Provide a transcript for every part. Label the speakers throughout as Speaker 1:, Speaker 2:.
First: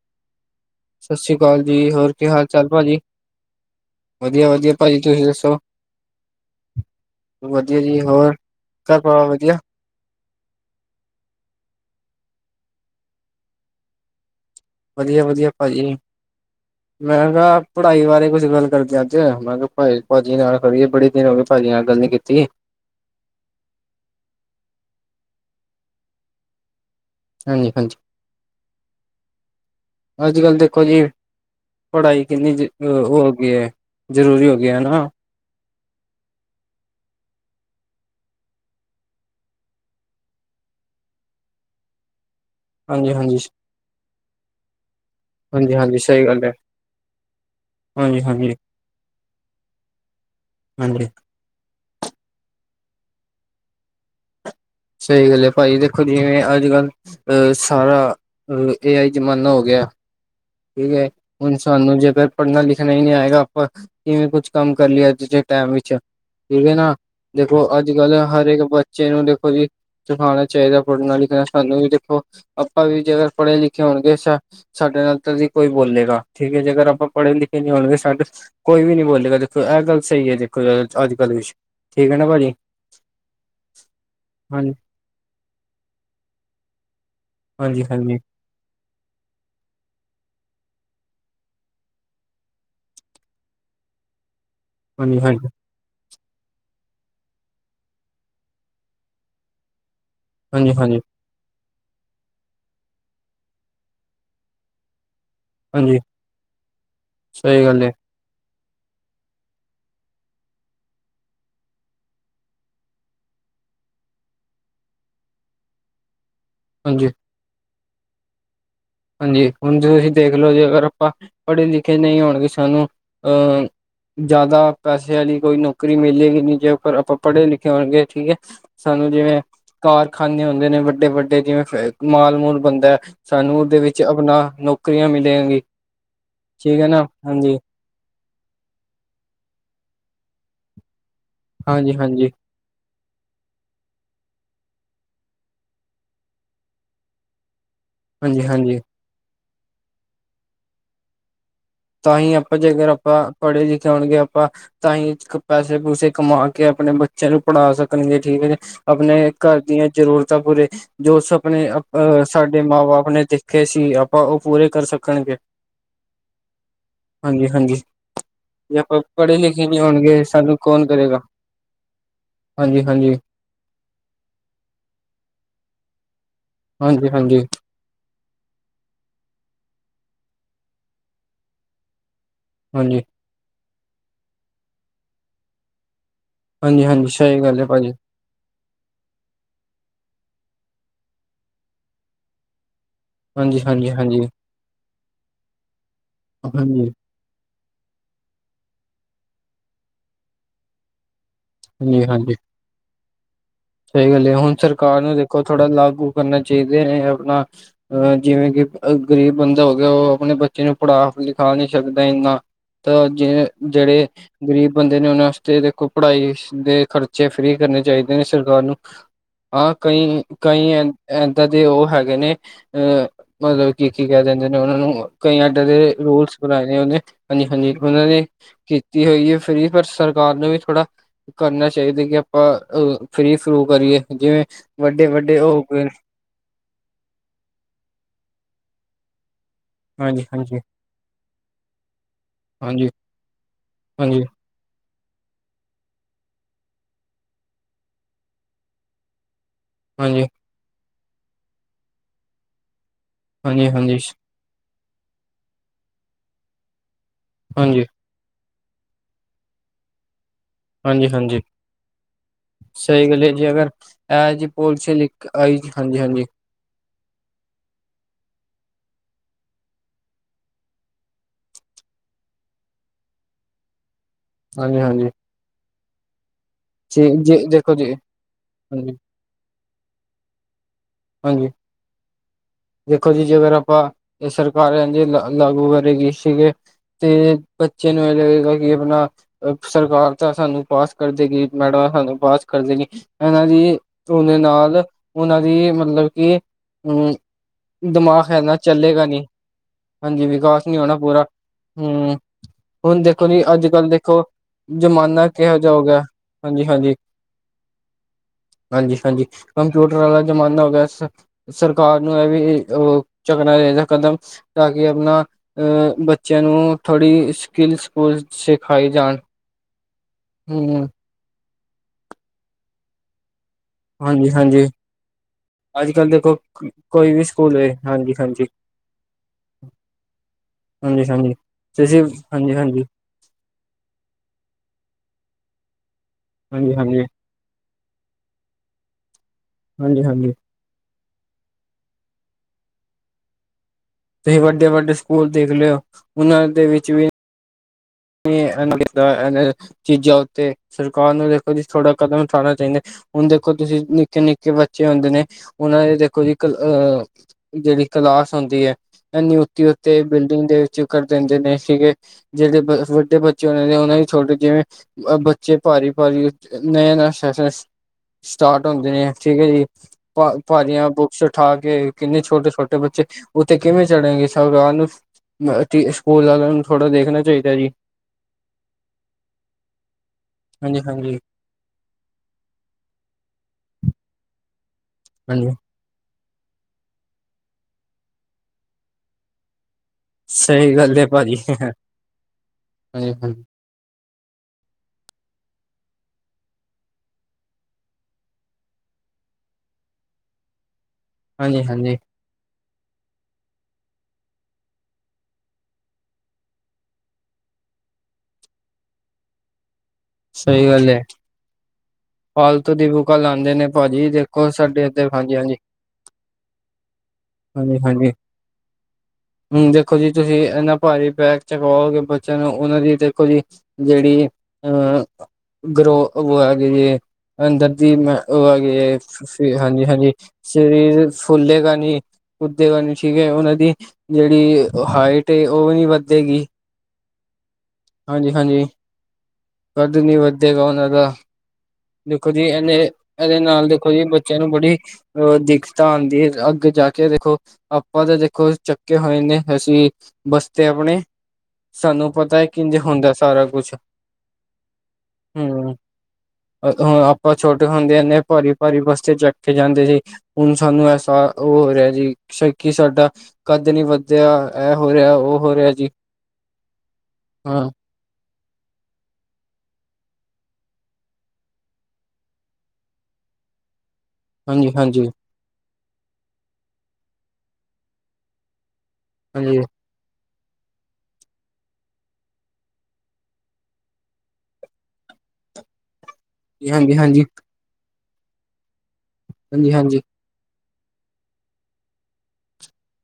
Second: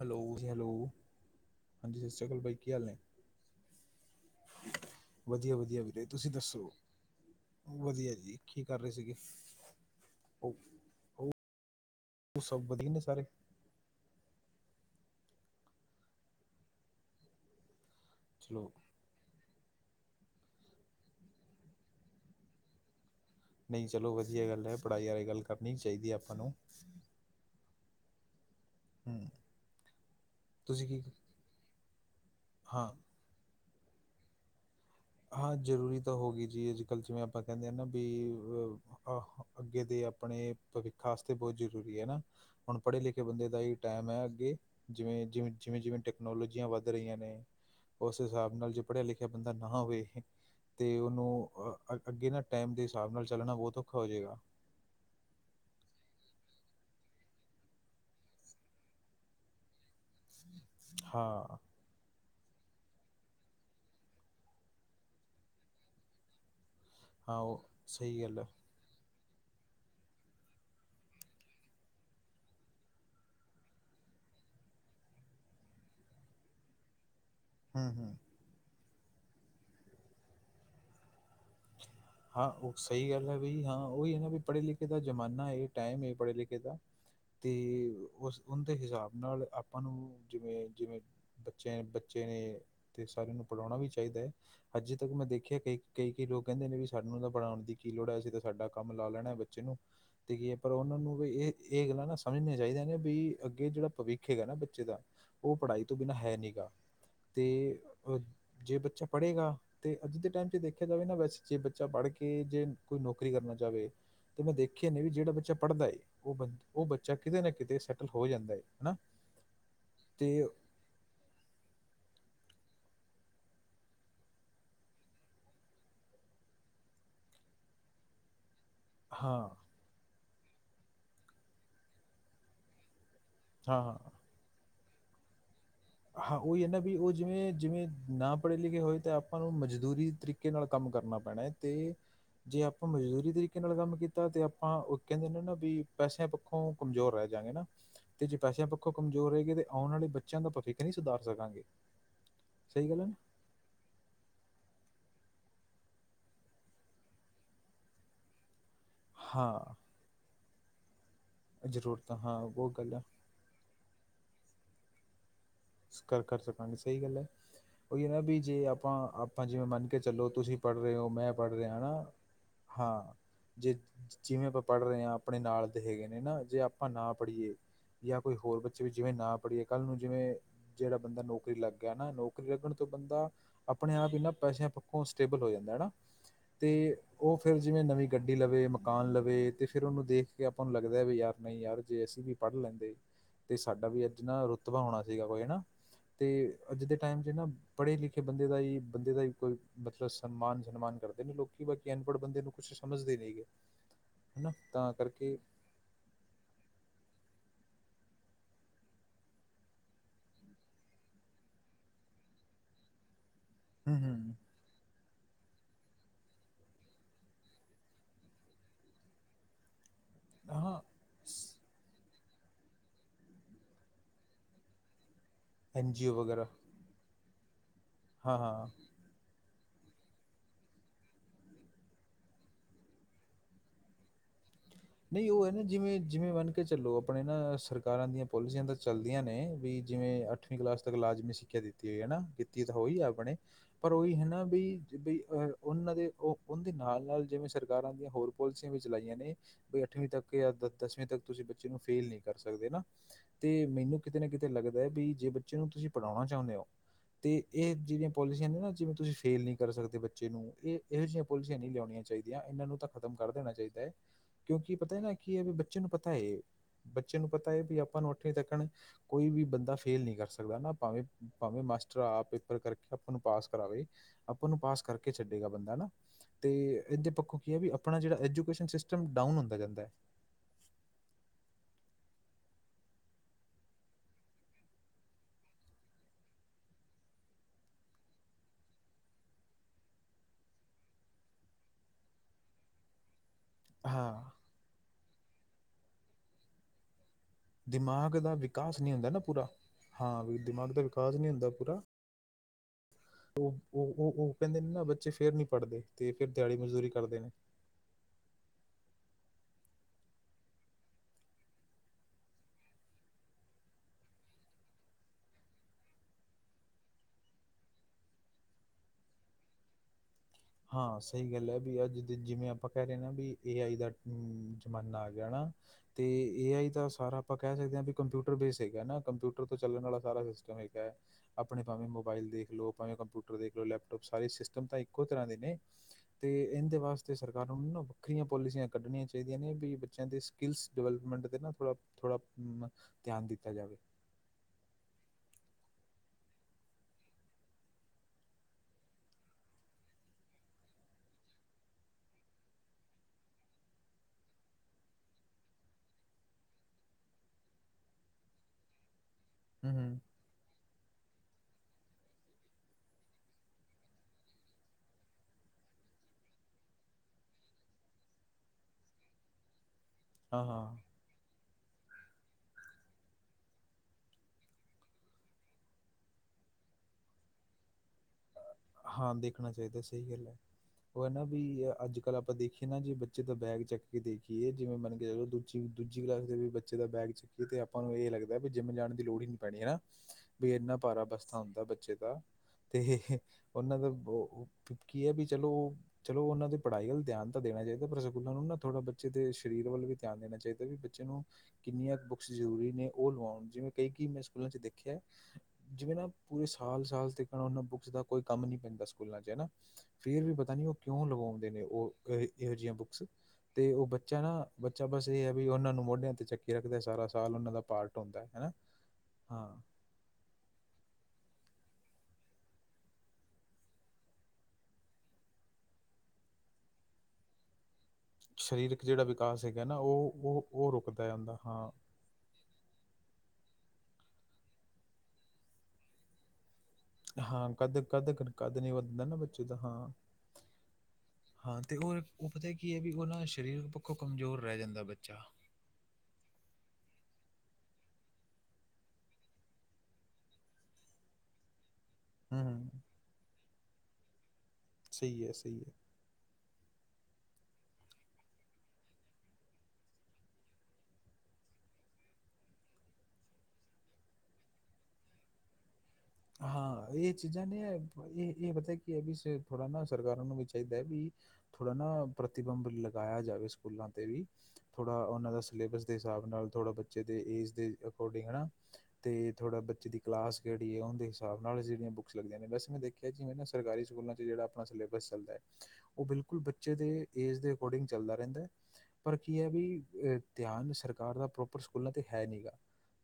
Speaker 1: Hello ਜੀ, hello
Speaker 2: ਸਸੀਕਾਲ ਜੀ,
Speaker 1: ਹਾਂਜੀ ਸਤਿ
Speaker 2: ਹੋਰ
Speaker 1: ਸ਼੍ਰੀ
Speaker 2: ਕੀ
Speaker 1: ਅਕਾਲ
Speaker 2: ਹਾਲ
Speaker 1: ਬਾਈ
Speaker 2: ਚਾਲ
Speaker 1: ਨੇ
Speaker 2: ਭਾਜੀ? ਵਧੀਆ- ਵਧੀਆ ਭਾਜੀ ਤੁਸੀਂ ਦੱਸੋ?
Speaker 1: ਵਧੀਆ ਵਧੀਆ ਵੀਰੇ ਤੁਸੀਂ ਦੱਸੋ
Speaker 2: ਵਧੀਆ ਜੀ, ਹੋਰ
Speaker 1: ਕੀ ਕਰ ਰਹੇ
Speaker 2: ਘਰ
Speaker 1: ਸੀਗੇ
Speaker 2: ਪਰਿਵਾਰ ਵਧੀਆ
Speaker 1: ਉਹ- ਉਹ ਸਭ ਵਧੀਆ ਨੇ ਸਾਰੇ
Speaker 2: ਵਧੀਆ- ਵਧੀਆ ਭਾਜੀ ਮੈਂ ਕਿਹਾ ਪੜ੍ਹਾਈ ਬਾਰੇ ਕੁਛ ਗੱਲ
Speaker 1: ਚਲੋ
Speaker 2: ਕਰਦੇ ਅੱਜ ਮੈਂ ਭਾ ਭਾਜੀ ਨਾਲ ਖੜੀਏ, ਬੜੇ ਦਿਨ ਹੋ ਗਏ ਭਾਜੀ ਨਾਲ, ਗੱਲ ਨਈ ਕੀਤੀ
Speaker 1: ਨਈ ਚਲੋ ਵਧੀਆ ਗੱਲ ਆ, ਪੜ੍ਹਾਈ ਅੱਜ-ਕੱਲ ਕਰਨੀ ਚਾਹੀਦੀ ਆਪਾਂ ਨੂੰ
Speaker 2: ਹਾਂਜੀ-ਹਾਂਜੀ
Speaker 1: ਹੂੰ।
Speaker 2: ਅੱਜ-ਕੱਲ ਦੇਖੋ
Speaker 1: ਤੁਸੀਂ
Speaker 2: ਜੀ,
Speaker 1: ਕੀ
Speaker 2: ਪੜ੍ਹਾਈ ਕਿੰਨੀ ਜ
Speaker 1: ਹਾਂ
Speaker 2: ਹੋ ਗਈ ਐ ਜ਼ਰੂਰੀ ਹੋ ਗਈ ਹਨਾ
Speaker 1: ਹਾਂ ਜ਼ਰੂਰੀ ਤਾਂ ਹੋ ਗਈ ਜੀ, ਅੱਜ-ਕੱਲ ਜਿਵੇਂ ਆਪਾਂ ਕਹਿੰਦੇ ਆ ਨਾ ਵੀ ਅ ਆਹ ਅੱਗੇ ਦੇ ਆਪਣੇ, ਭਵਿੱਖ ਆਸਤੇ ਬਹੁਤ ਜਰੂਰੀ ਆ ਨਾ ਹੁਣ ਪੜ੍ਹੇ
Speaker 2: ਹਾਂਜੀ
Speaker 1: ਲਿਖੇ
Speaker 2: ਹਾਂਜੀ
Speaker 1: ਬੰਦੇ ਦਾ ਹੀ, ਟਾਈਮ ਆ ਅੱਗੇ ਜਿਵੇਂ ਜਿਵੇਂ
Speaker 2: ਹਾਂਜੀ ਹਾਂਜੀ
Speaker 1: ਜਿਵੇਂ-ਜਿਵੇਂ
Speaker 2: ਸਹੀ ਗੱਲ ਹੈ,
Speaker 1: ਟੈਕਨੋਲੋਜੀਆਂ ਵੱਧ ਰਹੀਆਂ ਨੇ, ਉਸ
Speaker 2: ਹਾਂਜੀ
Speaker 1: ਹਿਸਾਬ
Speaker 2: ਹਾਂਜੀ
Speaker 1: ਨਾਲ, ਜੇ ਪੜ੍ਹਿਆ ਲਿਖਿਆ ਬੰਦਾ ਨਾ ਹੋਵੇ ਤੇ,
Speaker 2: ਹਾਂਜੀ।
Speaker 1: ਉਹਨੂੰ ਅ ਅੱਗੇ ਨਾ ਟਾਈਮ ਦੇ ਹਿਸਾਬ ਨਾਲ, ਚੱਲਣਾ ਬਹੁਤ ਔਖਾ ਹੋ ਜਾਏਗਾ
Speaker 2: ਸਹੀ ਗੱਲ ਏ, ਭਾਜੀ ਦੇਖੋ ਜਿਵੇਂ ਅੱਜ-ਕੱਲ੍ਹ ਅਹ ਸਾਰਾ ਏ ਆਈ ਜ਼ਮਾਨਾ ਹੋ ਗਿਆ ਠੀਕ ਏ, ਹੁਨ
Speaker 1: ਹਾਂ
Speaker 2: ਸਾਨੂੰ ਜ਼ੇਕਰ ਪੜ੍ਹਨਾ-ਲਿਖਣਾ ਈ ਨੀ ਆਏਗਾ ਆਪਾਂ ਕਿਵੇਂ ਕੁਛ ਕੰਮ ਕਰ ਲਈਏ ਅੱਜ ਦੇ ਟੈਮ ਇਚ, ਠੀਕ ਏ ਨਾਂ।
Speaker 1: ਹਾਂ
Speaker 2: ਦੇਖੋ
Speaker 1: ਉਹ
Speaker 2: ਅੱਜ-ਕੱਲ
Speaker 1: ਸਹੀ ਗੱਲ ਹੈ
Speaker 2: ਹਰੇਕ ਬੱਚੇ ਨੂੰ ਦੇਖੋ ਜੀ ਸਿਖਾਉਣਾ ਚਾਈਦਾ ਪੜ੍ਹਨਾ-ਲਿਖਣਾ ਸਾਨੂੰ ਵੀ ਦੇਖੋ, ਆਪਾਂ ਵੀ ਜੇਕਰ ਪੜ੍ਹੇ-ਲਿਖੇ ਹੋਣਗੇ ਸਾਡੇ ਨਾਲ ਤਦ ਈ ਕੋਈ ਬੋਲੇਗਾ, ਠੀਕ ਏ ਜੇਕਰ ਆਪਾਂ ਪੜ੍ਹੇ-ਲਿਖੇ ਨਈ
Speaker 1: ਹੂੰ
Speaker 2: ਹੋਣਗੇ
Speaker 1: ਹੂੰ
Speaker 2: ਸਾਡੇ, ਕੋਈ ਵੀ ਨੀਂ ਬੋਲੇਗਾ ਦੇਖੋ ਐ ਗੱਲ ਸਈ ਐ ਦੇਖੋ ਅੱਜ-ਕੱਲ੍ਹ ਵਿੱਚ। ਠੀਕ ਹੈ ਨਾ
Speaker 1: ਹਾਂ
Speaker 2: ਭਾਜੀ
Speaker 1: ਓ ਸਈ ਗੱਲ ਐ ਬਈ, ਹਾਂ ਓਹੀ ਹੈ ਨਾਂ ਵੀ
Speaker 2: ਹਾਂਜੀ
Speaker 1: ਪੜ੍ਹੇ-ਲਿਖੇ ਦਾ ਜ਼ਮਾਨਾ ਏ, ਟਾਈਮ ਏ ਪੜ੍ਹੇ-ਲਿਖੇ ਦਾ
Speaker 2: ਹਾਂਜੀ
Speaker 1: ਤੇ
Speaker 2: ਹਾਂਜੀ
Speaker 1: ਉਸ ਓਂਦੇ ਹਿਸਾਬ ਨਾਲ ਆਪਾਂ ਨੂੰ ਜਿਵੇਂ-ਜਿਵੇਂ ਬੱਚੇ, ਬੱਚੇ ਨੇਂ ਤੇ ਸਭ ਨੂੰ ਪੜ੍ਹਾਉਣਾ ਵੀ ਚਾਈਦਾ ਏ, ਅਜੇ ਤੱਕ
Speaker 2: ਹਾਂਜੀ
Speaker 1: ਮੈਂ ਦੇਖਿਆ
Speaker 2: ਹਾਂਜੀ
Speaker 1: ਕ ਕਈ ਲੋਕ ਕੈਂਦੇ ਨੇਂ ਵੀ ਸਾਨੂੰ ਤਾਂ ਪੜ੍ਹਾਉਣ ਦੀ ਕੀ ਲੋੜ ਐ ਅਸੀਂ ਤਾਂ ਸਾਡਾ ਕੰਮ ਲਾ ਲੈਣਾ ਬੱਚੇ ਨੂੰ ਤੇ ਕੀ ਏ ਪਰ ਓਨਾਂ
Speaker 2: ਹਾਂਜੀ
Speaker 1: ਨੂੰ ਵੀ ਏ, ਏ ਗੱਲਾਂ ਨਾ ਸਮਝਣੀਆਂ ਚਾਈਦੀਆਂ ਨੇਂ ਵੀ ਅੱਗੇ ਜੇੜਾ ਭਵਿੱਖ ਹੈਗਾ ਨਾਂ ਬੱਚੇ ਦਾ ਓ ਪੜ੍ਹਾਈ ਤੋਂ
Speaker 2: ਹਾਂਜੀ
Speaker 1: ਬਿਨਾਂ ਹੈ ਨੀ ਗਾ,
Speaker 2: ਸਹੀ
Speaker 1: ਤੇ
Speaker 2: ਗੱਲ ਹੈ
Speaker 1: ਅਹ ਜੇ ਬੱਚਾ ਪੜ੍ਹੇਗਾ ਤੇ ਅੱਜ ਦੇ ਟੈਮ ਚ ਦੇਖ ਦੇਖਿਆ ਜਾਵੇ ਨਾਂ ਵੈਸੇ ਜੇ ਬੱਚਾ ਪੜ੍ਹ ਕੇ ਜੇ ਕੋਈ ਨੌਕਰੀ ਕਰਨਾ ਚਾਵੇ ਤੇ ਮੈਂ ਦੇਖਿਆ ਨੇ ਵੀ ਜੇੜਾ ਬੱਚਾ ਪੜ੍ਹਦਾ ਏ ਓ ਬ- ਓ
Speaker 2: ਹਾਂਜੀ
Speaker 1: ਬੱਚਾ ਕਿਤੇ ਨਾ ਕਿਤੇ ਸੈਟਲ ਹੋ ਜਾਂਦਾ ਏ। ਹਨਾ
Speaker 2: ਹਾਂਜੀ, ਹੁਣ ਤੁਸੀਂ
Speaker 1: ਤੇ
Speaker 2: ਦੇਖ ਲਓ ਜੇ ਅਗਰ ਆਪਾਂ ਪੜ੍ਹੇ ਲਿਖੇ ਨਈ ਹੋਣਗੇ ਸਾਨੂੰ ਅ ਜਾਦਾ ਪੈਸੇ ਆਲੀ ਕੋਈ ਨੌਕਰੀ ਮਿਲੇਗੀ ਨੀ ਜੇਪਰ ਆਪਾਂ ਪੜ੍ਹੇ-ਲਿਖੇ ਹੋਣਗੇ ਠੀਕ ਏ ਸਾਨੂੰ ਜਿਵੇਂ
Speaker 1: ਹਾਂ,
Speaker 2: ਕਾਰਖਾਨੇ ਹੁੰਦੇ ਨੇ ਵੱਡੇ-ਵੱਡੇ ਜਿਵੇਂ ਫ ਮਾਲ- ਮੂਲ ਬਨਦੈ ਸਾਨੂੰ ਉਦੇ
Speaker 1: ਹਾਂ,
Speaker 2: ਵਿੱਚ
Speaker 1: ਹਾਂ।
Speaker 2: ਅਪਨਾ ਨੌਕਰੀਆਂ ਮਿਲੇਗੀ।
Speaker 1: ਹਾਂ, ਓਈ ਐ ਨਾਂ
Speaker 2: ਠੀਕ ਹੈ
Speaker 1: ਵੀ
Speaker 2: ਨਾ
Speaker 1: ਓ ਜਿਵੇਂ,
Speaker 2: ਹਾਂਜੀ
Speaker 1: ਜਿਵੇਂ ਨਾਂ ਪੜ੍ਹੇ ਲਿਖੇ ਹੋਏ ਤੇ ਆਪਾਂ ਨੂੰ ਮਜ਼ਦੂਰੀ ਤਰੀ ਤਰੀਕੇ ਨਾਲ ਕੰਮ ਕਰਨਾ ਪੈਣਾ ਤੇ
Speaker 2: ਹਾਂਜੀ ਹਾਂਜੀ
Speaker 1: ਜੇ ਆਪਾਂ ਮਜ਼ਦੂਰੀ ਤਰੀਕੇ ਨਾਲ ਕੰਮ ਕੀਤਾ ਤੇ ਆਪਾਂ ਓ ਕਰਨ ਨੇ ਨਾਂ ਵੀ ਪੈਸੇ ਪੱਖੋ ਕਮਜ਼ੋਰ ਰੈ ਜਾਂਗੇ ਨਾਂ ਤੇ ਜੇ
Speaker 2: ਹਾਂਜੀ
Speaker 1: ਪੈਸਿਆਂ
Speaker 2: ਹਾਂਜੀ
Speaker 1: ਪੱਖੋਂ ਕਮਜ਼ੋਰ ਰੈ ਗੇ ਤੇ ਆਉਣ ਆਲੇ ਬੱਚਿਆਂ ਦਾ ਭਵਿੱਖ ਨੀ ਸੁਧਾਰ ਸਕਾਂਗੇ।
Speaker 2: ਤਾਂਈ ਆਪਾਂ ਜੇਕਰ
Speaker 1: ਸਹੀ ਗੱਲ ਹੈ ਨਾ
Speaker 2: ਆਪਾਂ ਪੜ੍ਹੇ ਲਿਖੇ ਹੋਣਗੇ ਆਪਾਂ ਤਾਂਈ ਪੈਸੇ- ਪੂਸੇ ਕਮਾ ਕੇ ਆਪਣੇ ਬੱਚਿਆਂ ਨੂੰ ਪੜ੍ਹਾ ਸਕਣਗੇ ਠੀਕ ਏ ਜੀ। ਅਪਣੇ ਘਰ
Speaker 1: ਹਾਂ
Speaker 2: ਦੀਆਂ ਜ਼ਰੂਰਤਾਂ ਪੂਰੇ, ਜੋ ਸਪਣੇ ਅਪ-
Speaker 1: ਜ਼ਰੂਰਤਾਂ
Speaker 2: ਅ
Speaker 1: ਹਾਂ
Speaker 2: ਸਾਡੇ
Speaker 1: ਉਹ
Speaker 2: ਮਾਂ
Speaker 1: ਗੱਲ ਹੈ
Speaker 2: ਬਾਪ ਨੇ ਦੇ ਦੇਖੇ ਸੀ, ਆਪਾਂ ਓ ਪੂਰੇ ਕਰ ਸਕਣਗੇ।
Speaker 1: ਕਰ-ਕਰ ਸਕਾਂਗੇ ਸਈ ਗੱਲ ਐ।
Speaker 2: ਹਾਂਜੀ ਹਾਂਜੀ
Speaker 1: ਓਈਓ ਨਾਂ ਵੀ ਜੇ
Speaker 2: ਪੜ੍ਹੇ
Speaker 1: ਆਪਾਂ ਜਿਵੇਂ
Speaker 2: ਲਿਖੇ ਨਹੀਂ
Speaker 1: ਮੰਨ ਕੇ
Speaker 2: ਹੋਣਗੇ
Speaker 1: ਚੱਲੋ ਤੁਸੀਂ ਪੜ੍ਹ ਰੇ ਓ, ਮੈਂ ਪੜ੍ਹ ਰਿਆ ਹਨਾਂ
Speaker 2: ਹਾਂਜੀ-ਹਾਂਜੀ।
Speaker 1: ਜੇ, ਜਿਵੇਂ ਆਪਾਂ ਪੜ੍ਹ ਰਏ ਆ ਅਪਣੇ ਨਾਲ ਦੇ ਹੈਗੇ ਨੇ ਨਾ, ਜੇ ਆਪਾਂ
Speaker 2: ਹਾਂਜੀ
Speaker 1: ਨਾ
Speaker 2: ਹਾਂਜੀ
Speaker 1: ਪੜ੍ਹੀਏ ਯਾਂ ਕੋਈ ਹੋਰ ਬੱਚੇ ਵੀ ਜਿਵੇਂ ਨਾ ਪੜ੍ਹੀਏ ਕੱਲ੍ਹ ਨੂੰ ਜਿਵੇਂ, ਜੇੜਾ ਬੰਦਾ ਨੌਕਰੀ ਲੱਗ ਗਿਆ ਨਾਂ ਨੌਕ ਨੌਕਰੀ ਲੱਗਣ ਤੋਂ
Speaker 2: ਹਾਂਜੀ
Speaker 1: ਬੰਦਾ ਅਪਣੇ ਆਪ ਈ ਨਾਂ ਪੈਸਿਆਂ ਪੱਖੋਂ ਸਟੇਬਲ ਹੋ ਜਾਂਦਾ ਹਨਾਂ।
Speaker 2: ਹਾਂਜੀ
Speaker 1: ਤੇ
Speaker 2: ਹਾਂਜੀ
Speaker 1: ਓ
Speaker 2: ਸਹੀ
Speaker 1: ਫਿਰ
Speaker 2: ਗੱਲ ਹੈ
Speaker 1: ਜਿਵੇਂ
Speaker 2: ਭਾਜੀ
Speaker 1: ਨਵੀਂ ਗੱਡੀ ਲਵੇ, ਮਕਾਨ ਲਵੇ ਤੇ ਫਿਰ ਓਨੂੰ ਦੇਖ ਕੇ ਆਪਾਂ ਨੂੰ ਲੱਗਦਾ ਵੀ ਯਾਰ ਨਈ ਯਾਰ ਜੇ ਅਸੀਂ ਵੀ ਪੜ੍ਹ ਲੈਂਦੇ ਤੇ
Speaker 2: ਹਾਂਜੀ
Speaker 1: ਸਾਡਾ
Speaker 2: ਹਾਂਜੀ
Speaker 1: ਵੀ
Speaker 2: ਹਾਂਜੀ
Speaker 1: ਅੱਜ ਨਾਂ ਰੁਤਬਾ ਹੋਣਾ ਸੀਗਾ ਕੋਈ ਹਣਾ ਤੇ
Speaker 2: ਹਾਂਜੀ
Speaker 1: ਅੱਜ ਦੇ
Speaker 2: ਹਾਂਜੀ
Speaker 1: ਟਾਈਮ ਚ ਨਾਂ ਪੜ੍ਹੇ ਲਿਖੇ ਬੰਦੇ ਦਾ ਈ, ਬੰਦੇ ਦਾ ਈ ਕੋਈ ਮਤਲਬ ਸਨਮਾਨ- ਸਨਮਾਨ ਕਰਦੇ ਨੇ ਲੋਕੀ, ਬਾਕੀ ਅਨਪੜ੍ਹ ਬੰਦੇ ਨੂੰ ਕੁਛ ਸਮਝਦੇ ਨੀ ਹੈਗੇ।
Speaker 2: ਸਈ ਗੱਲ ਏ, ਹੁਣ ਸਰਕਾਰ ਨੂੰ ਦੇਖੋ ਥੋੜਾ ਲਾਗੂ ਕਰਨਾ ਚਾਈਦਾ ਏ ਆਪਣਾ ਅ ਜਿਵੇਂ ਕਿ ਗ਼ਰੀਬ ਬੰਦਾ ਹੋ ਗਿਆ ਓ ਆਪਣੇ ਬੱਚੇ ਨੂੰ ਪੜ੍ਹਾ, ਲਿਖਾ ਨੀ ਸਕਦਾ ਇੰਨਾ ਤਾਂ ਜੇ
Speaker 1: ਹੂੰ
Speaker 2: ਜੇੜੇ
Speaker 1: ਹੂੰ
Speaker 2: ਗ਼ਰੀਬ ਬੰਦੇ ਨੇਂ ਉਨਾਂ ਆਸਤੇ ਦੇਖੋ ਪੜ੍ਹਾਈ ਦੇ ਖਰਚੇ ਫ੍ਰੀ ਕਰਨੇ ਚਾਈਦੇ ਨੇਂ ਸ ਸਰਕਾਰ ਨੂੰ, ਹਾਂ ਕਈ-ਕਈ
Speaker 1: ਹਾਂ
Speaker 2: ਐ ਇੱਦਾਂ ਦੇ ਉਹ ਹੈਗੇ ਨੇਂ ਅ ਮਤਲਬ ਕੀ ਕੀ ਕਹਿ ਦਿੰਦੇ ਨੇਂ ਉਹਨਾਂ ਨੂੰ। ਕਈ [unintelligible]
Speaker 1: ਐਨ
Speaker 2: ਦੇ
Speaker 1: ਜੀ ਓ
Speaker 2: ਰੂਲਸ
Speaker 1: ਵਗੈਰਾ
Speaker 2: ਬਣਾਏ ਨੇ ਉਹਨੇ ਹਾਂਜੀ ਹਾਂਜੀ ਉਹਨਾਂ ਨੇ
Speaker 1: ਹਾਂ ਹਾਂ
Speaker 2: ਕੀਤੀ ਹੋਈ ਐ ਫਰੀ ਪਰ ਸਰਕਾਰ ਨੂੰ ਵੀ ਥੋੜਾ ਕਰਨਾ ਚਾਹੀਦਾ ਕਿ ਆਪਾਂ ਔਹ ਫਰੀ ਫਰੂ ਕਰੀਏ ਜਿਵੇਂ ਵੱਡੇ
Speaker 1: ਨਹੀਂ
Speaker 2: ਵੱਡੇ
Speaker 1: ਉਹ ਹੈ
Speaker 2: ਹੋ
Speaker 1: ਨਾ
Speaker 2: ਗਏ ਨੇ।
Speaker 1: ਜਿਵੇਂ ਜਿਵੇਂ ਮੰਨ ਕੇ ਚੱਲੋ ਆਪਣੇ ਨਾ ਸਰਕਾਰਾਂ ਦੀਆਂ ਪੋਲਸੀਆਂ ਤਾਂ ਚੱਲਦੀਆਂ ਨੇ ਵੀ
Speaker 2: ਹਾਂਜੀ
Speaker 1: ਜਿਵੇਂ ਅੱਠਵੀਂ
Speaker 2: ਹਾਂਜੀ
Speaker 1: ਕਲਾਸ ਤੱਕ ਲਾਜ਼ਮੀ ਸਿੱਖਿਆ ਦਿੱਤੀ ਹੋਈ ਹੈਨਾ ਦਿੱਤੀ ਤਾਂ
Speaker 2: ਹਾਂਜੀ
Speaker 1: ਉਹੀ ਆਪਣੇ ਪਰ ਉਹੀ
Speaker 2: ਹਾਂਜੀ
Speaker 1: ਹੈਨਾ ਵਈ ਜੀ ਬਈ ਉਹਨਾਂ ਦੇ ਉਹ ਓਂਹਦੇ ਨਾਲ ਨਾਲ ਜਿਵੇਂ ਸਰਕਾਰਾਂ ਦੀਆਂ ਹੋਰ ਪੌਲਸੀਆਂ ਵੀ ਚਲਾਈਆਂ ਨੇ ਬਈ ਅੱਠਵੀਂ
Speaker 2: ਹਾਂਜੀ
Speaker 1: ਤੱਕ ਜਾਂ ਦਸਵੀਂ ਤੁਸੀਂ ਬੱਚੇ ਨੂੰ ਫੇਲ ਨੀ ਕਰ ਸਕਦੇ ਨਾ ਤੇ
Speaker 2: ਹਾਂਜੀ ਹਾਂਜੀ
Speaker 1: ਮੈਨੂੰ ਕਿਤੇ ਨਾ ਕਿਤੇ ਤੇ ਲੱਗਦਾ ਵੀ ਜੇ ਬੱਚੇ ਨੂੰ ਤੁਸੀਂ ਪੜ੍ਹਾਉਣਾ ਚਾਹੁੰਨੇ ਹੋ ਤੇ ਇਹ
Speaker 2: ਹਾਂਜੀ
Speaker 1: ਜਿਹੜੀਆਂ ਪੌਲਿਸੀ ਆਂਦੀ ਨਾ ਜਿਵੇਂ ਤੁਸੀਂ ਫੇਲ ਨੀ ਕਰ ਸਕਦੇ ਬੱਚੇ ਨੂੰ [unintelligible] ਇਹੋ
Speaker 2: ਹਾਂਜੀ
Speaker 1: ਜਿਹੀਆਂ
Speaker 2: ਹਾਂਜੀ
Speaker 1: ਪੌਲਿਸੀਆਂ ਨਹੀਂ ਲਿਆਉਣੀਆਂ ਚਾਹੀਦੀਆਂ ਇਹਨਾਂ ਨੂੰ ਤਾਂ
Speaker 2: ਸਹੀ
Speaker 1: ਖ਼ਤਮ
Speaker 2: ਗੱਲ ਹੈ
Speaker 1: ਕਰ
Speaker 2: ਜੀ
Speaker 1: ਦੇਣਾ
Speaker 2: ਅਗਰ
Speaker 1: ਚਾਹੀਦਾ ਏ।
Speaker 2: ਇਹ ਜੀ
Speaker 1: ਕਿਉਂਕਿ
Speaker 2: ਪੋਲਸੀ
Speaker 1: ਪਤਾ ਹੈ ਨਾ
Speaker 2: ਲਿਖ
Speaker 1: ਕੀ ਹੈ ਵੀ
Speaker 2: ਆਈ
Speaker 1: ਬੱਚੇ ਨੂੰ
Speaker 2: ਹਾਂਜੀ
Speaker 1: ਪਤਾ
Speaker 2: ਹਾਂਜੀ
Speaker 1: ਏ ਬੱਚੇ ਨੂੰ ਪਤਾ ਏ ਵੀ ਆਪਾਂ ਨੂੰ ਅੱਠਵੀਂ ਤੱਕਣ ਕੋਈ ਵੀ ਬੰਦਾ ਫੇਲ ਨੀਂ ਕਰ ਸਕਦਾ ਨਾ ਭਾਵੇਂ ਭਾਵੇਂ ਮਾਸਟਰ ਆਪ ਪੇਪਰ ਕਰਕੇ ਆਪਾਂ ਨੂੰ ਪਾਸ ਕਰਾਵੇ। ਆਪਾਂ ਨੂੰ
Speaker 2: ਹਾਂਜੀ
Speaker 1: ਪਾਸ
Speaker 2: ਹਾਂਜੀ
Speaker 1: ਕਰਕੇ ਛੱਡੇਗਾ ਬੰਦਾ ਨਾ ਤੇ
Speaker 2: ਜੀ
Speaker 1: ਇਹਦੇ ਪੱਖੋਂ
Speaker 2: ਜੀ
Speaker 1: ਕੀ ਹੈ ਵੀ
Speaker 2: ਦੇਖੋ ਜੀ
Speaker 1: ਆਪਣਾ ਜਿਹੜਾ ਐਜੂਕੇਸ਼ਨ ਸਿਸਟਮ
Speaker 2: ਹਾਂਜੀ
Speaker 1: ਡਾਊਨ ਹੁੰਦਾ ਜਾਂਦਾ।
Speaker 2: ਹਾਂਜੀ। ਵੇਖੋ ਜੀ ਜੇ ਅਗਰ ਆਪਾਂ ਇਹ ਸਰਕਾਰ [unintelligible] ਲਾਗੂ ਕਰੇਗੀ ਸੀਗੇ ਤੇ ਬੱਚੇ ਨੂੰ ਇਹ ਲੱਗੇਗਾ ਕਿ ਆਪਣਾ ਸਰਕਾਰ ਤਾਂ ਸਾਨੂੰ ਪਾਸ ਕਰ ਦੇਗੀ ਮੈਡਮਾਂ ਸਾਨੂੰ ਪਾਸ ਕਰ ਦੇਗੀ। ਹੈਨਾ ਜੀ
Speaker 1: ਹਾਂ
Speaker 2: ਉਹਦੇ ਨਾਲ਼ ਉਹਨਾਂ ਦੀ ਮਤਲਬ ਕਿ ਉ ਦਿਮਾਗ
Speaker 1: ਦਾ
Speaker 2: ਹੈਗਾ
Speaker 1: ਵਿਕਾਸ ਨਹੀਂ
Speaker 2: ਚੱਲੇਗਾ
Speaker 1: ਹੁੰਦਾ ਨਾ
Speaker 2: ਨੀ
Speaker 1: ਪੂਰਾ ਹਾਂ
Speaker 2: ਹਾਂਜੀ
Speaker 1: ਵੀ
Speaker 2: ਵਿਕਾਸ
Speaker 1: ਦਿਮਾਗ
Speaker 2: ਨੀ
Speaker 1: ਦਾ
Speaker 2: ਹੋਣਾ
Speaker 1: ਵਿਕਾਸ
Speaker 2: ਪੂਰਾ
Speaker 1: ਨਹੀਂ ਹੁੰਦਾ ਪੂਰਾ
Speaker 2: ਹਮ। ਹੁਣ ਦੇਖੋ ਜੀ
Speaker 1: ਉਹ
Speaker 2: ਅੱਜ ਕੱਲ੍ਹ
Speaker 1: ਉਹ ਉਹ
Speaker 2: ਦੇਖੋ
Speaker 1: ਉਹ ਕਹਿੰਦੇ ਨੇ ਨਾ ਬੱਚੇ
Speaker 2: ਜ਼ਮਾਨਾ
Speaker 1: ਫੇਰ ਨਹੀਂ
Speaker 2: ਕਿਹੋ ਜਿਹਾ ਹੋ
Speaker 1: ਪੜ੍ਹਦੇ
Speaker 2: ਗਿਆ
Speaker 1: ਤੇ ਫਿਰ ਦਿਹਾੜੀ
Speaker 2: ਹਾਂਜੀ
Speaker 1: ਮਜ਼ਦੂਰੀ
Speaker 2: ਹਾਂਜੀ।
Speaker 1: ਕਰਦੇ ਨੇ
Speaker 2: ਹਾਂਜੀ ਹਾਂਜੀ ਕੰਪਿਊਟਰ ਆਲਾ ਜ਼ਮਾਨਾ ਹੋ ਗਿਆ ਸ ਸਰਕਾਰ ਉਹਨੂੰ ਇਹ ਵੀ ਉਹ ਚੱਕਣਾ ਚਾਹੀਦਾ ਕਦਮ। ਤਾਂ ਕਿ ਆਪਣਾ ਅਹ ਬੱਚਿਆਂ ਨੂੰ ਥੋੜ੍ਹੀ ਸਕਿੱਲ ਸਕੁੱਲ ਸਿਖਾਈ ਜਾਣ। ਹੂੰ
Speaker 1: ਹਾਂ ਸਹੀ ਗੱਲ ਹੈ ਵੀ ਅੱਜ ਜਿਵੇਂ ਆਪਾਂ ਕਹਿ ਰਹੇ ਨਾ ਵੀ ਏ ਆਈ ਦਾ ਹਮ
Speaker 2: ਹਾਂਜੀ-ਹਾਂਜੀ
Speaker 1: ਜਮਾਨਾ ਆ ਗਿਆ ਹਨਾ
Speaker 2: ਅੱਜ
Speaker 1: ਤੇ
Speaker 2: ਕੱਲ੍ਹ ਦੇਖੋ
Speaker 1: ਏ ਆਈ ਦਾ
Speaker 2: ਕੋਈ
Speaker 1: ਸਾਰਾ
Speaker 2: ਵੀ
Speaker 1: ਆਪਾਂ ਕਹਿ
Speaker 2: ਸਕੂਲ ਏ
Speaker 1: ਸਕਦੇ ਹਾਂ ਵੀ ਕੰਪਿਊਟਰ
Speaker 2: ਹਾਂਜੀ-ਹਾਂਜੀ
Speaker 1: ਬੇਸ ਹੈਗਾ ਨਾ ਕੰਪਿਊਟਰ ਕੰਪਿਊਟਰ ਤੋਂ ਚੱਲਣ ਵਾਲਾ ਸਾਰਾ ਸਿਸਟਮ ਹੈਗਾ
Speaker 2: ਹਾਂਜੀ-ਹਾਂਜੀ
Speaker 1: ਆਪਣੇ ਭਾਵੇਂ
Speaker 2: ਤੁਸੀਂ
Speaker 1: ਮੋਬਾਈਲ ਦੇਖ ਲੋ
Speaker 2: ਹਾਂਜੀ-ਹਾਂਜੀ
Speaker 1: ਭਾਵੇਂ ਕੰਪਿਊ ਕੰਪਿਊਟਰ [unintelligible] ਲੈਪਟੌਪ ਸਾਰੇ ਸਿਸਟਮ ਤਾਂ ਇੱਕੋ ਤਰਾਂ ਦੇ ਨੇ ਤੇ ਏਂਹਦੇ
Speaker 2: ਹਾਂਜੀ-ਹਾਂਜੀ
Speaker 1: ਵਾਸਤੇ ਸਰਕਾਰ ਸਰਕਾਰ ਨੂੰ ਨਾ ਵੱਖਰੀਆਂ ਪੋਲਸੀਆਂ ਕੱਢਣੀਆਂ ਚਾਹੀਦੀਆਂ ਨੇ ਵੀ ਬੱਚਿਆਂ ਦੇ
Speaker 2: ਹਾਂਜੀ-ਹਾਂਜੀ
Speaker 1: ਸਕਿੱਲਸ ਡਿਵੈਲਪਮੈਂਟ ਤੇ ਨਾ ਥੋੜ੍ਹਾ ਥੋੜ੍ਹਾ ਮ ਧਿਆਨ [unintelligible] ਜਾਵੇ।
Speaker 2: ਤੇ ਵੱਡੇ ਵੱਡੇ ਸਕੂਲ ਦੇਖ ਲਿਓ ਉਹਨਾਂ ਦੇ ਵਿੱਚ ਵੀ [unintelligible] ਚੀਜ਼ਾਂ ਉੱਤੇ ਸਰਕਾਰ ਨੂੰ ਦੇਖੋ ਜੀ ਥੋੜਾ ਕਦਮ ਉਠਾਉਣਾ ਚਾਹੀਦਾ। ਹੁਣ ਦੇਖੋ ਤੁਸੀਂ ਨਿੱਕੇ ਨਿੱਕੇ ਬੱਚੇ ਹੁੰਦੇ ਨੇ ਉਹਨਾਂ ਦੇ ਦੇਖੋ ਜੀ ਕਲ ਅਹ ਜਿਹੜੀ ਕਲਾਸ ਹੁੰਦੀ ਐ [unintelligible]
Speaker 1: ਹੂੰ ਹੂੰ
Speaker 2: ਉੱਤੇ ਬਿਲਡਿੰਗ ਦੇ ਵਿੱਚ ਕਰ ਦਿੰਦੇ ਨੇ ਸੀਗੇ ਜਿਹੜੇ ਬਸ ਵੱਡੇ ਬੱਚੇ ਹੋਨਾਂ ਨੇ ਉਹਨਾਂ ਛੋਟੇ ਜਿਵੇਂ ਬੱਚੇ ਭਾਰੀ ਭਾਰੀ ਨੈ। [unintelligible] ਸਟਾਰਟ ਹੁੰਦੇ ਨੇ ਠੀਕ ਹੈ ਜੀ ਭ
Speaker 1: ਹਾਂ ਹਾਂ
Speaker 2: ਭਾਰੀਆਂ ਬੁ [unintelligible] ਕੇ ਕਿੰਨੇ ਛੋਟੇ ਛੋਟੇ ਬੱਚੇ ਉੱਥੇ ਕਿਵੇਂ ਚੜ੍ਹੇਗੇ ਸਰਕਾਰ ਨੂੰ [unintelligible] ਜੀ ਸਕੂਲ ਆਲਿਆਂ ਨੂੰ ਥੋੜ੍ਹਾ ਦੇਖਣਾ ਚਾਹੀਦਾ ਜੀ।
Speaker 1: ਹਾਂ ਦੇਖਣਾ ਚਾਹੀਦਾ ਸਹੀ ਗੱਲ
Speaker 2: ਹਾਂਜੀ
Speaker 1: ਉਹ
Speaker 2: ਹਾਂਜੀ
Speaker 1: ਨਾ ਵੀ ਅੱਜ ਕੱਲ੍ਹ ਆਪਾਂ ਦੇਖੀਏ ਨਾ ਜੇ ਬੱਚੇ ਦਾ ਬੈਗ ਚੱਕ ਕੇ ਦੇਖੀਏ ਜਿਵੇਂ ਮੰਨ ਕੇ ਚਲੋ
Speaker 2: ਹਾਂਜੀ
Speaker 1: ਦੂਜੀ ਦੂਜੀ ਕਲਾਸ ਦੇ ਬੱਚੇ ਦਾ ਬੈਗ ਚੁੱਕੀਏ ਤੇ ਆਪਾਂ ਨੂੰ ਇਹ ਲੱਗਦਾ ਵੀ ਜਿੰਮ ਜਾਣ ਦੀ ਲੋੜ ਹੀ ਨਹੀਂ ਪੈਣੀ ਹੈਨਾ?
Speaker 2: ਸਹੀ
Speaker 1: ਏਹਨਾਂ
Speaker 2: ਗੱਲ
Speaker 1: ਭਾਰਾ
Speaker 2: ਹੈ ਭਾਜੀ
Speaker 1: ਬਸਤਾ ਹੁੰਦਾ
Speaker 2: ਹਾਂਜੀ
Speaker 1: ਬੱਚੇ ਦਾ ਤੇ
Speaker 2: ਹਾਂਜੀ
Speaker 1: ਔਨਾ ਫਿਰ ਬੋਔ ਕੀ ਏ ਵੀ ਚਲੋ। ਚਲੋ ਉਹਨਾਂ ਦੀ ਪੜ੍ਹਾਈ ਵੱਲ ਧਿਆਨ ਤਾਂ ਦੇਨਾ ਚਾਹੀਦਾ। ਪਰ ਸਕੂਲਾਂ ਨੂੰ ਨਾ ਥੋੜ੍ਹਾ ਬੱਚੇ ਦੇ ਸਰੀਰ ਵੱਲ ਵੀ ਧਿਆਨ ਦੇਨਾ ਚਾਹੀਦਾਵੀ। ਬੱਚੇ ਨੂੰ
Speaker 2: ਹਾਂਜੀ
Speaker 1: ਕਿੰਨੀਆਂ
Speaker 2: ਹਾਂਜੀ
Speaker 1: 'ਕ ਬੁੱਕਸ ਜ਼ਰੂਰੀ ਨੇ ਔਹ ਲਵਾਨ ਜਿਵੇਂ ਕਈ ਕੀ ਮੈਂ ਸਕੂਲਾਂ 'ਚ ਦੇਖਿਆ ਵਾ ਜਿਵੇਂ ਨਾ ਪੂਰੇ ਸਾਲ ਸਾਲ ਦੇਖਨਾ ਉਹਨਾਂ ਬੁੱਕਸ ਦਾ ਕੰਮ ਨੀ ਪੈਂਦਾ ਸਕੂਲਾਂ ਚ ਹੈਨਾ। ਫੇਰ ਵੀ ਪਤਾ
Speaker 2: ਸਹੀ
Speaker 1: ਨੀ ਔਹ
Speaker 2: ਗੱਲ ਹੈ
Speaker 1: ਕਿਉਂ ਲਵਾਉਂਦੇ ਨੇਔਹ ਜੇੜੀ ਇਹੋ ਜਿਹੀਆਂ
Speaker 2: ਫਾਲਤੂ ਦੀ
Speaker 1: ਬੁੱਕਸ
Speaker 2: ਬੁੱਕਾਂ ਲਾਉਂਦੇ ਨੇ
Speaker 1: ਤੇ ਉਹ
Speaker 2: ਭਾਜੀ
Speaker 1: ਬੱਚਾ ਨਾ
Speaker 2: ਦੇਖੋ ਸਾਡੇ
Speaker 1: ਬੱਚਾ ਬਸ
Speaker 2: ਇੱਥੇ
Speaker 1: ਏਹ ਹੈ
Speaker 2: ਹਾਂਜੀ
Speaker 1: ਵੀ
Speaker 2: ਹਾਂਜੀ
Speaker 1: ਉਹਨਾਂ ਨੂੰ ਮੋਢਿਆਂ ਤੇ ਚੱਕ ਕੀ ਰੱਖਦਾ ਸਾਰਾ ਸਾਲ ਉਹਨਾਂ ਦਾ
Speaker 2: ਹਾਂਜੀ
Speaker 1: ਪਾਰਟ
Speaker 2: ਹਾਂਜੀ
Speaker 1: ਹੁੰਦਾ ਹੈਨਾ ਹਾਂ।
Speaker 2: ਹੁਣ ਦੇਖੋ ਜੀ ਤੁਸੀਂ ਇਨਾ ਭਾਰੀ ਬੈਗ ਚਕਵਾਓਗੇ ਬੱਚਿਆਂ ਨੂੰ, ਉਹਨਾਂ ਦੀ ਦੇਖੋ ਜੀ ਜੇੜੀ ਅ ਗਰੋਥ ਔਹ ਹੈਗੀ ਜੇ ਅੰਦਰ ਦੀ ਮੈਂ ਔਹ ਹੈਗੀ
Speaker 1: ਸਰੀਰਕ ਜਿਹੜਾ ਵਿਕਾਸ
Speaker 2: ਏ
Speaker 1: ਹੈਗਾ ਨਾ
Speaker 2: ਹਂਜੀ, ਹਂਜੀ
Speaker 1: ਉਹ ਉਹ ਉਹ ਰੁਕਦਾ
Speaker 2: ਸਰੀਰ
Speaker 1: ਹੈ ਉਹਦਾ ਹਾਂ
Speaker 2: ਫੁੱਲੇਗਾ ਨੀ ਕੁੱਦੇ ਗਾ ਨੀ ਠੀਕ ਐ, ਉਹਨਾਂ ਦੀ ਜੇੜੀ ਹਾਈਟ ਏਔਹ ਵੀ ਨੀ ਵੱਧੇਗੀ।
Speaker 1: ਹਾਂ ਕਦੇ ਕਦੇ
Speaker 2: ਹਂਜੀ, ਹਂਜੀ ਕੱਦ ਨੀ ਵਧੇਗਾ ਉਹਨਾਂ ਦਾ।
Speaker 1: ਹਾਂ ਤੇ ਔਹ
Speaker 2: ਦੇਖੋ ਜੀ ਇਹਨੇ, ਇਹਦੇ ਨਾਲ ਦੇਖੋ ਜੀ ਬੱਚਿਆਂ
Speaker 1: ਕਮਜ਼ੋਰ
Speaker 2: ਨੂੰ
Speaker 1: ਰਹਿ
Speaker 2: ਬੜੀ
Speaker 1: ਜਾਂਦਾ ਬੱਚਾ
Speaker 2: ਦਿੱਕਤ ਧਾਨ ਦੀ ਅੱਗੇ ਜਾ ਕੇ ਦੇਖੋ ਆਪਾਂ ਤਾਂ ਦੇਖੋ ਚੱਕੇ ਹੋਏ ਨੇ ਅਸੀਂ ਬਸਤੇਅਪਨੇ ਸਾਨੂੰ ਪਤਾ
Speaker 1: ਹੂੰ
Speaker 2: ਕਿੰਜ ਹੁੰਦਾ ਸਾਰਾ ਕੁਛ।
Speaker 1: ਸਹੀ ਹੈ, ਸਹੀ ਹੈ।
Speaker 2: ਐ ਆਪਾਂ ਛੋਟੇ ਹੁੰਦੇ ਐਨੇ ਭਾਰੀ -ਭਾਰੀ ਬਸਤੇ ਚੱਕਕੇ ਜਾਂਦੇ ਸੀ। ਹੁਨਸਾਨੂੰ ਅਸਾਸ ਔਹ ਹੋ ਆ ਜੀ ਸੇਕ ਈ ਸਾਡਾ ਕੱਦ ਨੀ ਵੱਧਿਆ ਐਹ ਹੋ ਰਿਹਾ, ਔਹ ਹੋ ਰਿਹਾ ਜੀ।
Speaker 1: ਹਾਂ ਏਹ ਚੀਜ਼ਾਂ ਨੇ
Speaker 2: ਹਾਂ
Speaker 1: ਏਹ, ਏਹ ਪਤਾ ਕੀ ਐ ਵੀ ਥੋੜਾ ਨਾ ਸਰਕਾਰਾਂ ਨੂੰ ਵੀ ਚਾਹੀਦਾ ਐ ਕੀ ਥੋੜ੍ਹਾ ਨਾ ਪ੍ਰਤੀਬੰਬ ਲਗਾਇਆ ਜਾਵੇ ਸਕੂਲਾਂ ਤੇ ਵੀ।
Speaker 2: ਹਾਂਜੀ
Speaker 1: ਥੋੜਾ
Speaker 2: ਹਾਂਜੀ
Speaker 1: ਉਹਨਾ ਦਾ ਸਿਲੇਬਸ ਦੇ ਹਿਸਾਬ ਨਾਲ ਥੋੜਾ ਬੱਚੇ ਦੇ ਏਜ ਦੇ ਅਕੋਡਿੰਗ ਹੈਨਾ। ਤੇ
Speaker 2: ਹਾਂਜੀ
Speaker 1: ਥੋੜਾ ਬੱਚੇ ਦੀ ਕਲਾਸ ਕਿਹੜੀ ਹੈ ਉਹਨੂੰ ਇਕ ਹਿਸਾਬ ਨਾਲ ਜੇੜੀਆਂ ਬੁੱਕਸ ਲੱਗਦੀ ਨੇ, ਵੈਸੇ ਮੈਂ ਦੇਖਿਆ ਜਿਵੇਂ ਨਾ ਸਰਕਾਰੀ ਸਕੂਲਾਂ 'ਚ ਜੇੜਾਅਪਨਾ ਸਿਲੇਬਸ ਚੱਲਦਾ ਐ। ਔਹ ਬਿਲਕੁੱਲ ਬੱਚੇ ਦੇ
Speaker 2: ਹਾਂਜੀ ਹਾਂਜੀ
Speaker 1: ਏਜ ਦੇ ਅਕੋਰਡਿੰਗ ਚੱਲਦਾ ਰੈਂਦਾ ਐ। ਪਰ ਕੀ ਐ
Speaker 2: ਹਾਂਜੀ ਹਾਂਜੀ
Speaker 1: ਭਈ ਧਿਆਨ ਸਰਕਾਰ ਦਾ ਪ੍ਰੋਪਰ ਸਕੂਲਾਂ ਤੇ ਹੈ ਨੀ ਗਾ।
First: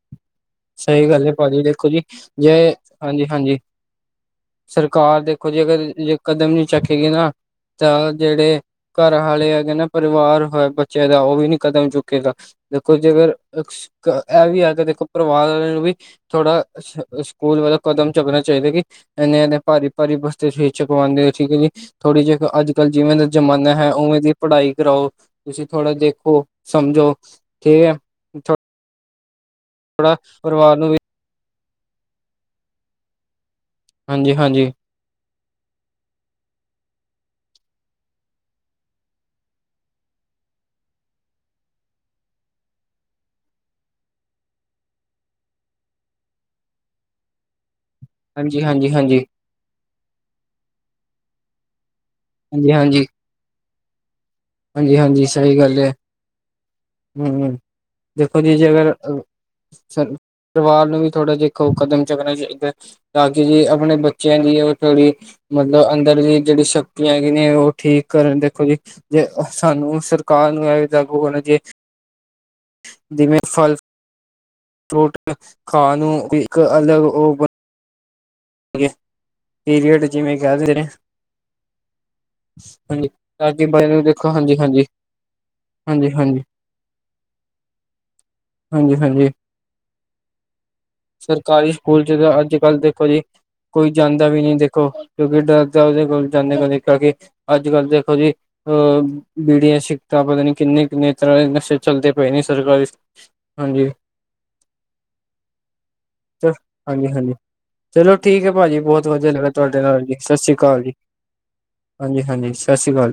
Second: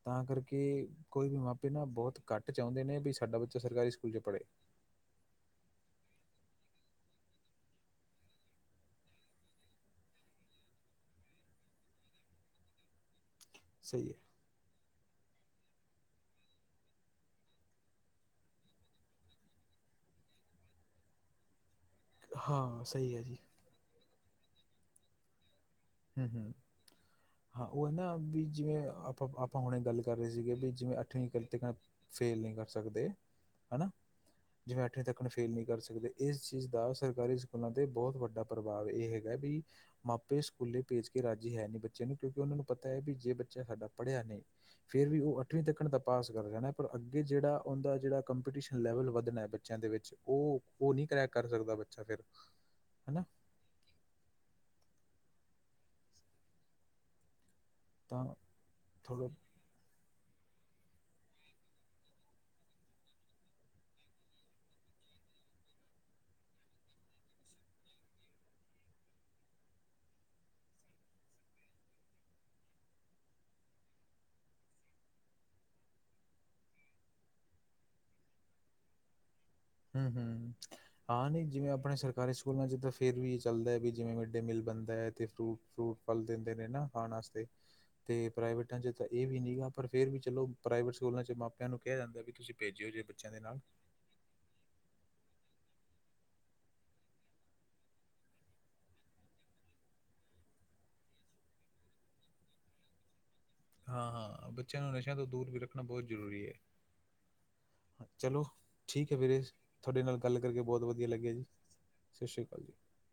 Speaker 1: ਤਾਂ ਕਰਕੇ
Speaker 2: ਸਹੀ ਗੱਲ
Speaker 1: ਕੋਈ
Speaker 2: ਹੈ
Speaker 1: ਵੀ
Speaker 2: ਭਾਜੀ
Speaker 1: ਮਾਪੇ ਨਾ
Speaker 2: ਦੇਖੋ ਜੀ
Speaker 1: ਬੋੱਤ ਘੱਟ
Speaker 2: ਜੇ
Speaker 1: ਚਾਹੁੰਦੇ ਨੇ ਵੀ
Speaker 2: ਹਾਂਜੀ
Speaker 1: ਸਾਡਾ
Speaker 2: ਹਾਂਜੀ
Speaker 1: ਬੱਚਾ ਸਰਕਾਰੀ ਸਕੂਲ 'ਚ ਪੜੇ।
Speaker 2: ਸਰਕਾਰ ਦੇਖੋ ਜੇ ਅਗਰ ਜੇ ਕਦਮ ਨੀ ਚੱਕੇਗੀ ਨਾ ਤਾਂ ਜੇੜੇ ਘਰ ਵਾਲੇ ਹੈਗੇ ਨਾ ਪਰਿਵਾਰ ਹੋਇਆ ਬੱਚੇ ਦਾ ਔਹ ਵੀ ਨੀ ਕਦਮ ਚੁੱਕੇਗਾ। ਦੇਖੋ ਜੇਕਰ ਇੱਕਸ਼
Speaker 1: ਸਹੀ ਹੈ।
Speaker 2: ਐਹ ਵੀ ਆਗਾ ਕਿ ਦੇਖੋ ਪਰਿਵਾਰ ਵਾਲੇ ਨੂੰ ਵੀ ਥੋੜਾ ਸ ਸਕੂਲ ਵੱਲੋਂ ਕਦਮ ਚੱਕਨਾ ਚਾਹੀਦਾ ਕਿ ਇਨੇ, ਇਨੇ, ਭਾਰੀ, ਭਾਰੀ ਬਸਤੇ ਫੇਰ ਚਕਵਾਉਂਦੇ ਔ ਠੀਕ ਐ ਜੀ। ਥੋੜ੍ਹੀ ਜਿਹੀ ਅੱਜ
Speaker 1: ਹਾਂ
Speaker 2: ਕੱਲ ਜਿਵੇਂ
Speaker 1: ਸਹੀ ਹੈ
Speaker 2: ਦਾ
Speaker 1: ਜੀ।
Speaker 2: ਜ਼ਮਾਨਾ ਹੈ ਔਵੇਂ ਦੀ ਪੜ੍ਹਾਈ ਕਰਾਔ। ਤੁਸੀਂ ਥੋੜਾ
Speaker 1: ਹੂੰ
Speaker 2: ਦੇਖੋ,
Speaker 1: ਹੂੰ।
Speaker 2: ਸਮਝੋ, ਏਮਸਭ।
Speaker 1: ਏਹ ਆਪਾਂ ਅਪ- ਆਪਾਂ ਹੁਨੇ ਗੱਲ ਕਰ ਰਹੇ ਸੀਗੇ। ਵਿੱਚ
Speaker 2: ਨੂੰ ਵੀ
Speaker 1: ਅੱਠਵੀਂ ਕਤੇ ਫੇਲ ਨਹੀਂ ਕਰ ਸਕਦੇ ਹੈਨਾ।
Speaker 2: ਹਂਜੀ, ਹਾਂਜੀ।
Speaker 1: ਜਿਵੇਂ ਅੱਠਵੀਂ ਤੱਕ ਨੂੰ ਫੇਲ ਨਹੀਂ ਕਰ ਸਕਦੇ। ਇਸ ਚੀਜ਼ ਦਾ ਸਰਕਾਰੀ ਸਕੂਲਾਂ 'ਤੇ ਬੋੱਤ ਵੱਡਾ ਪ੍ਰਭਾਵ ਏਹ ਹੈਗਾ ਜੀ ਮਾਪੇ ਸਕੂਲੇ ਭੇਜ ਕੇ ਰਾਜੀ ਹੈ ਨੀ ਬੱਚੇ ਨੂੰ। ਕਿਉਂਕਿ ਉਹਨਾਂ ਨੂੰ ਪਤਾ ਹੈ ਵੀ ਜੇ ਬੱਚਾ ਸਾਡਾ ਪੜ੍ਹਿਆ ਨਹੀਂ ਫੇਰ ਵੀ ਔਹ ਅੱਠਵੀਂ ਤਿਕੱਨ ਤਾਂ ਪਾਸ ਕਰ ਜਾਨਾ ਪਰ ਅੱਗੇ ਜੇੜਾ ਉਹਦਾ ਜੇੜਾ
Speaker 2: ਹਾਂਜੀ
Speaker 1: ਕੰਪੀਟੀਸ਼ਨ
Speaker 2: ਹਾਂਜੀ
Speaker 1: ਲੈਵਲ
Speaker 2: ਹਾਂਜੀ
Speaker 1: ਵੱਧਨਾ ਬੱਚਿਆਂ ਦੇ ਵਿੱਚ ਔਹ ਨਹੀਂ ਕਰੈਕ ਕਰ ਸਕਦਾ। ਬੱਚਾ ਫਿਰ
Speaker 2: ਹਾਂਜੀ-ਹਾਂਜੀ।
Speaker 1: ਹਨਾ
Speaker 2: ਹਾਂਜੀ-ਹਾਂਜੀ ਸਈ ਗੱਲ ਐ ਹੂੰ,
Speaker 1: ਤਾਂ
Speaker 2: ਦੇਖੋ ਜੀ ਜੇ ਅਗਰ
Speaker 1: ਥੋੜਾ
Speaker 2: ਸਾਨੂੰ ਪਰਿਵਾਰ ਨੂੰ ਵੀ ਥੋੜ੍ਹੇ ਦੇਖੋ, ਕਦਮ ਚੁੱਕਣੇ ਚਾਈਦੇ ਆ। ਤਾਂ ਕਿ ਜੇ ਆਪਣੇ ਬੱਚੇਆਂ ਦੀ ਓ ਥੋੜ੍ਹੀ ਮਤਲਬ ਅੰਦਰ ਦੀ ਜੇੜੀ ਸ਼ਕਤੀਆਂ ਹੈਗੀ ਨੇ, ਓਠੀਕ ਕਰਨ ਦੇਖੋ ਜੀ ਜੇ ਸਾਨੂੰ ਸਰਕਾਰ ਨੂੰ ਐਵੇਂ ਲਾਗੂ ਹੋਣਾ ਜੇ ਜਿਵੇਂ ਫਲ ਟੋਟਕੇ ਖਾਂ ਨੂੰ ਇੱਕ ਅਲੱਗ ਓ ਪੀਰੀਅਡ
Speaker 1: ਹੂੰ
Speaker 2: ਜਿਵੇਂ
Speaker 1: ਹੂੰ
Speaker 2: ਕੈ ਦੇ ਰਹੇ
Speaker 1: ਹਾਂ ਨਈ ਜਿਵੇਂ ਆਪਣੇ ਸਰਕਾਰੀ ਸਕੂਲਾਂ 'ਚ ਤਾਂ ਫੇਰ ਵੀ ਏ
Speaker 2: ਕਿ
Speaker 1: ਚੱਲਦਾ,
Speaker 2: ਬੱਚੇ
Speaker 1: ਵੀ
Speaker 2: ਨੂੰ
Speaker 1: ਜਿਵੇਂ
Speaker 2: ਦੇਖੋ
Speaker 1: ਮਿਡ-ਡੇ ਮੀਲ
Speaker 2: ਹਾਂਜੀ-ਹਾਂਜੀ,
Speaker 1: ਬਣਦਾ ਐ ਅਤੇ ਫਰੂਟ ਫਰੂਟ-ਫਲ
Speaker 2: ਹਾਂਜੀ-ਹਾਂਜੀ,
Speaker 1: ਦਿੰਦੇ ਨੇ, ਨਾ ਖਾਣ ਆਸਤੇ ਤੇ ਪ੍ਰਾਈਵੇਟਾਂ ਚ ਤਾਂ ਏ
Speaker 2: ਹਾਂਜੀ-ਹਾਂਜੀ।
Speaker 1: ਵੀ ਨੀ ਗਾ, ਪਰ ਫੇਰ ਵੀ ਚਲੋ ਪ੍ਰਾਈਵੇਟ ਸਕੂਲਾਂ ਚ ਮਾਪਿਆਂ
Speaker 2: ਸਰਕਾਰੀ
Speaker 1: ਨੂੰ ਕਿਆ
Speaker 2: ਸਕੂਲ ਚ
Speaker 1: ਜਾਂਦਾ ਵੀ
Speaker 2: ਤਾਂ
Speaker 1: ਤੁਸੀਂ
Speaker 2: ਅੱਜ ਕੱਲ੍ਹ
Speaker 1: ਭੇਜਿਓ ਜੇ
Speaker 2: ਦੇਖੋ ਜੀ
Speaker 1: ਬੱਚਿਆਂ ਦੇ ਨਾਲ
Speaker 2: ਕੋਈ ਜਾਂਦਾ ਵੀ ਨੀ ਦੇਖੋ, ਕਿਓਕੇ ਡਰ ਓਦੇ ਕੋਲ ਜਾਂਦੇ ਕਿ ਅੱਜ-ਕੱਲ ਦੇਖੋ ਜੀ [unintelligible] ਬੀੜੀਆਂ, ਸਿਗਟਾਂ ਪਤਾ ਨੀ ਕਿੰਨੇ-ਕਿੰਨੇ ਤਰ੍ਹਾਂ ਦੇ ਨਸ਼ੇ ਚੱਲਦੇ ਪਏ ਨੇ ਸਰਕਾਰੀ ਹਾਂਜੀ
Speaker 1: ਹਾਂ-ਹਾਂ, ਬੱਚਿਆਂ ਨੂੰ ਨਸ਼ਿਆਂ ਤੋਂ ਦੂਰ ਵੀ ਰੱਖਣਾ ਬੋਤ ਜ਼ਰੂਰੀ ਐ।
Speaker 2: ਹਾਂਜੀ ਹਾਂਜੀ ਚਲੋ ਠੀਕ ਐ ਭਾਜੀ ਬੋਤ ਵਧੀਆ ਲੱਗਾ ਤੁਹਾਡੇ ਨਾਲ ਜੀ,
Speaker 1: ਗੱਲ
Speaker 2: ਸਸ ਸੀ
Speaker 1: ਕਰਕੇ
Speaker 2: ਕਾਲ
Speaker 1: ਬਹੁਤ
Speaker 2: ਜੀ।
Speaker 1: ਵਧੀਆ ਲੱਗਿਆ ਜੀ ਸਤਿ ਸ਼੍ਰੀ
Speaker 2: ਹਾਂਜੀ-ਹਾਂਜੀ,
Speaker 1: ਅਕਾਲ ਜੀ
Speaker 2: ਸਸ ਸੀ ਕਾਲ।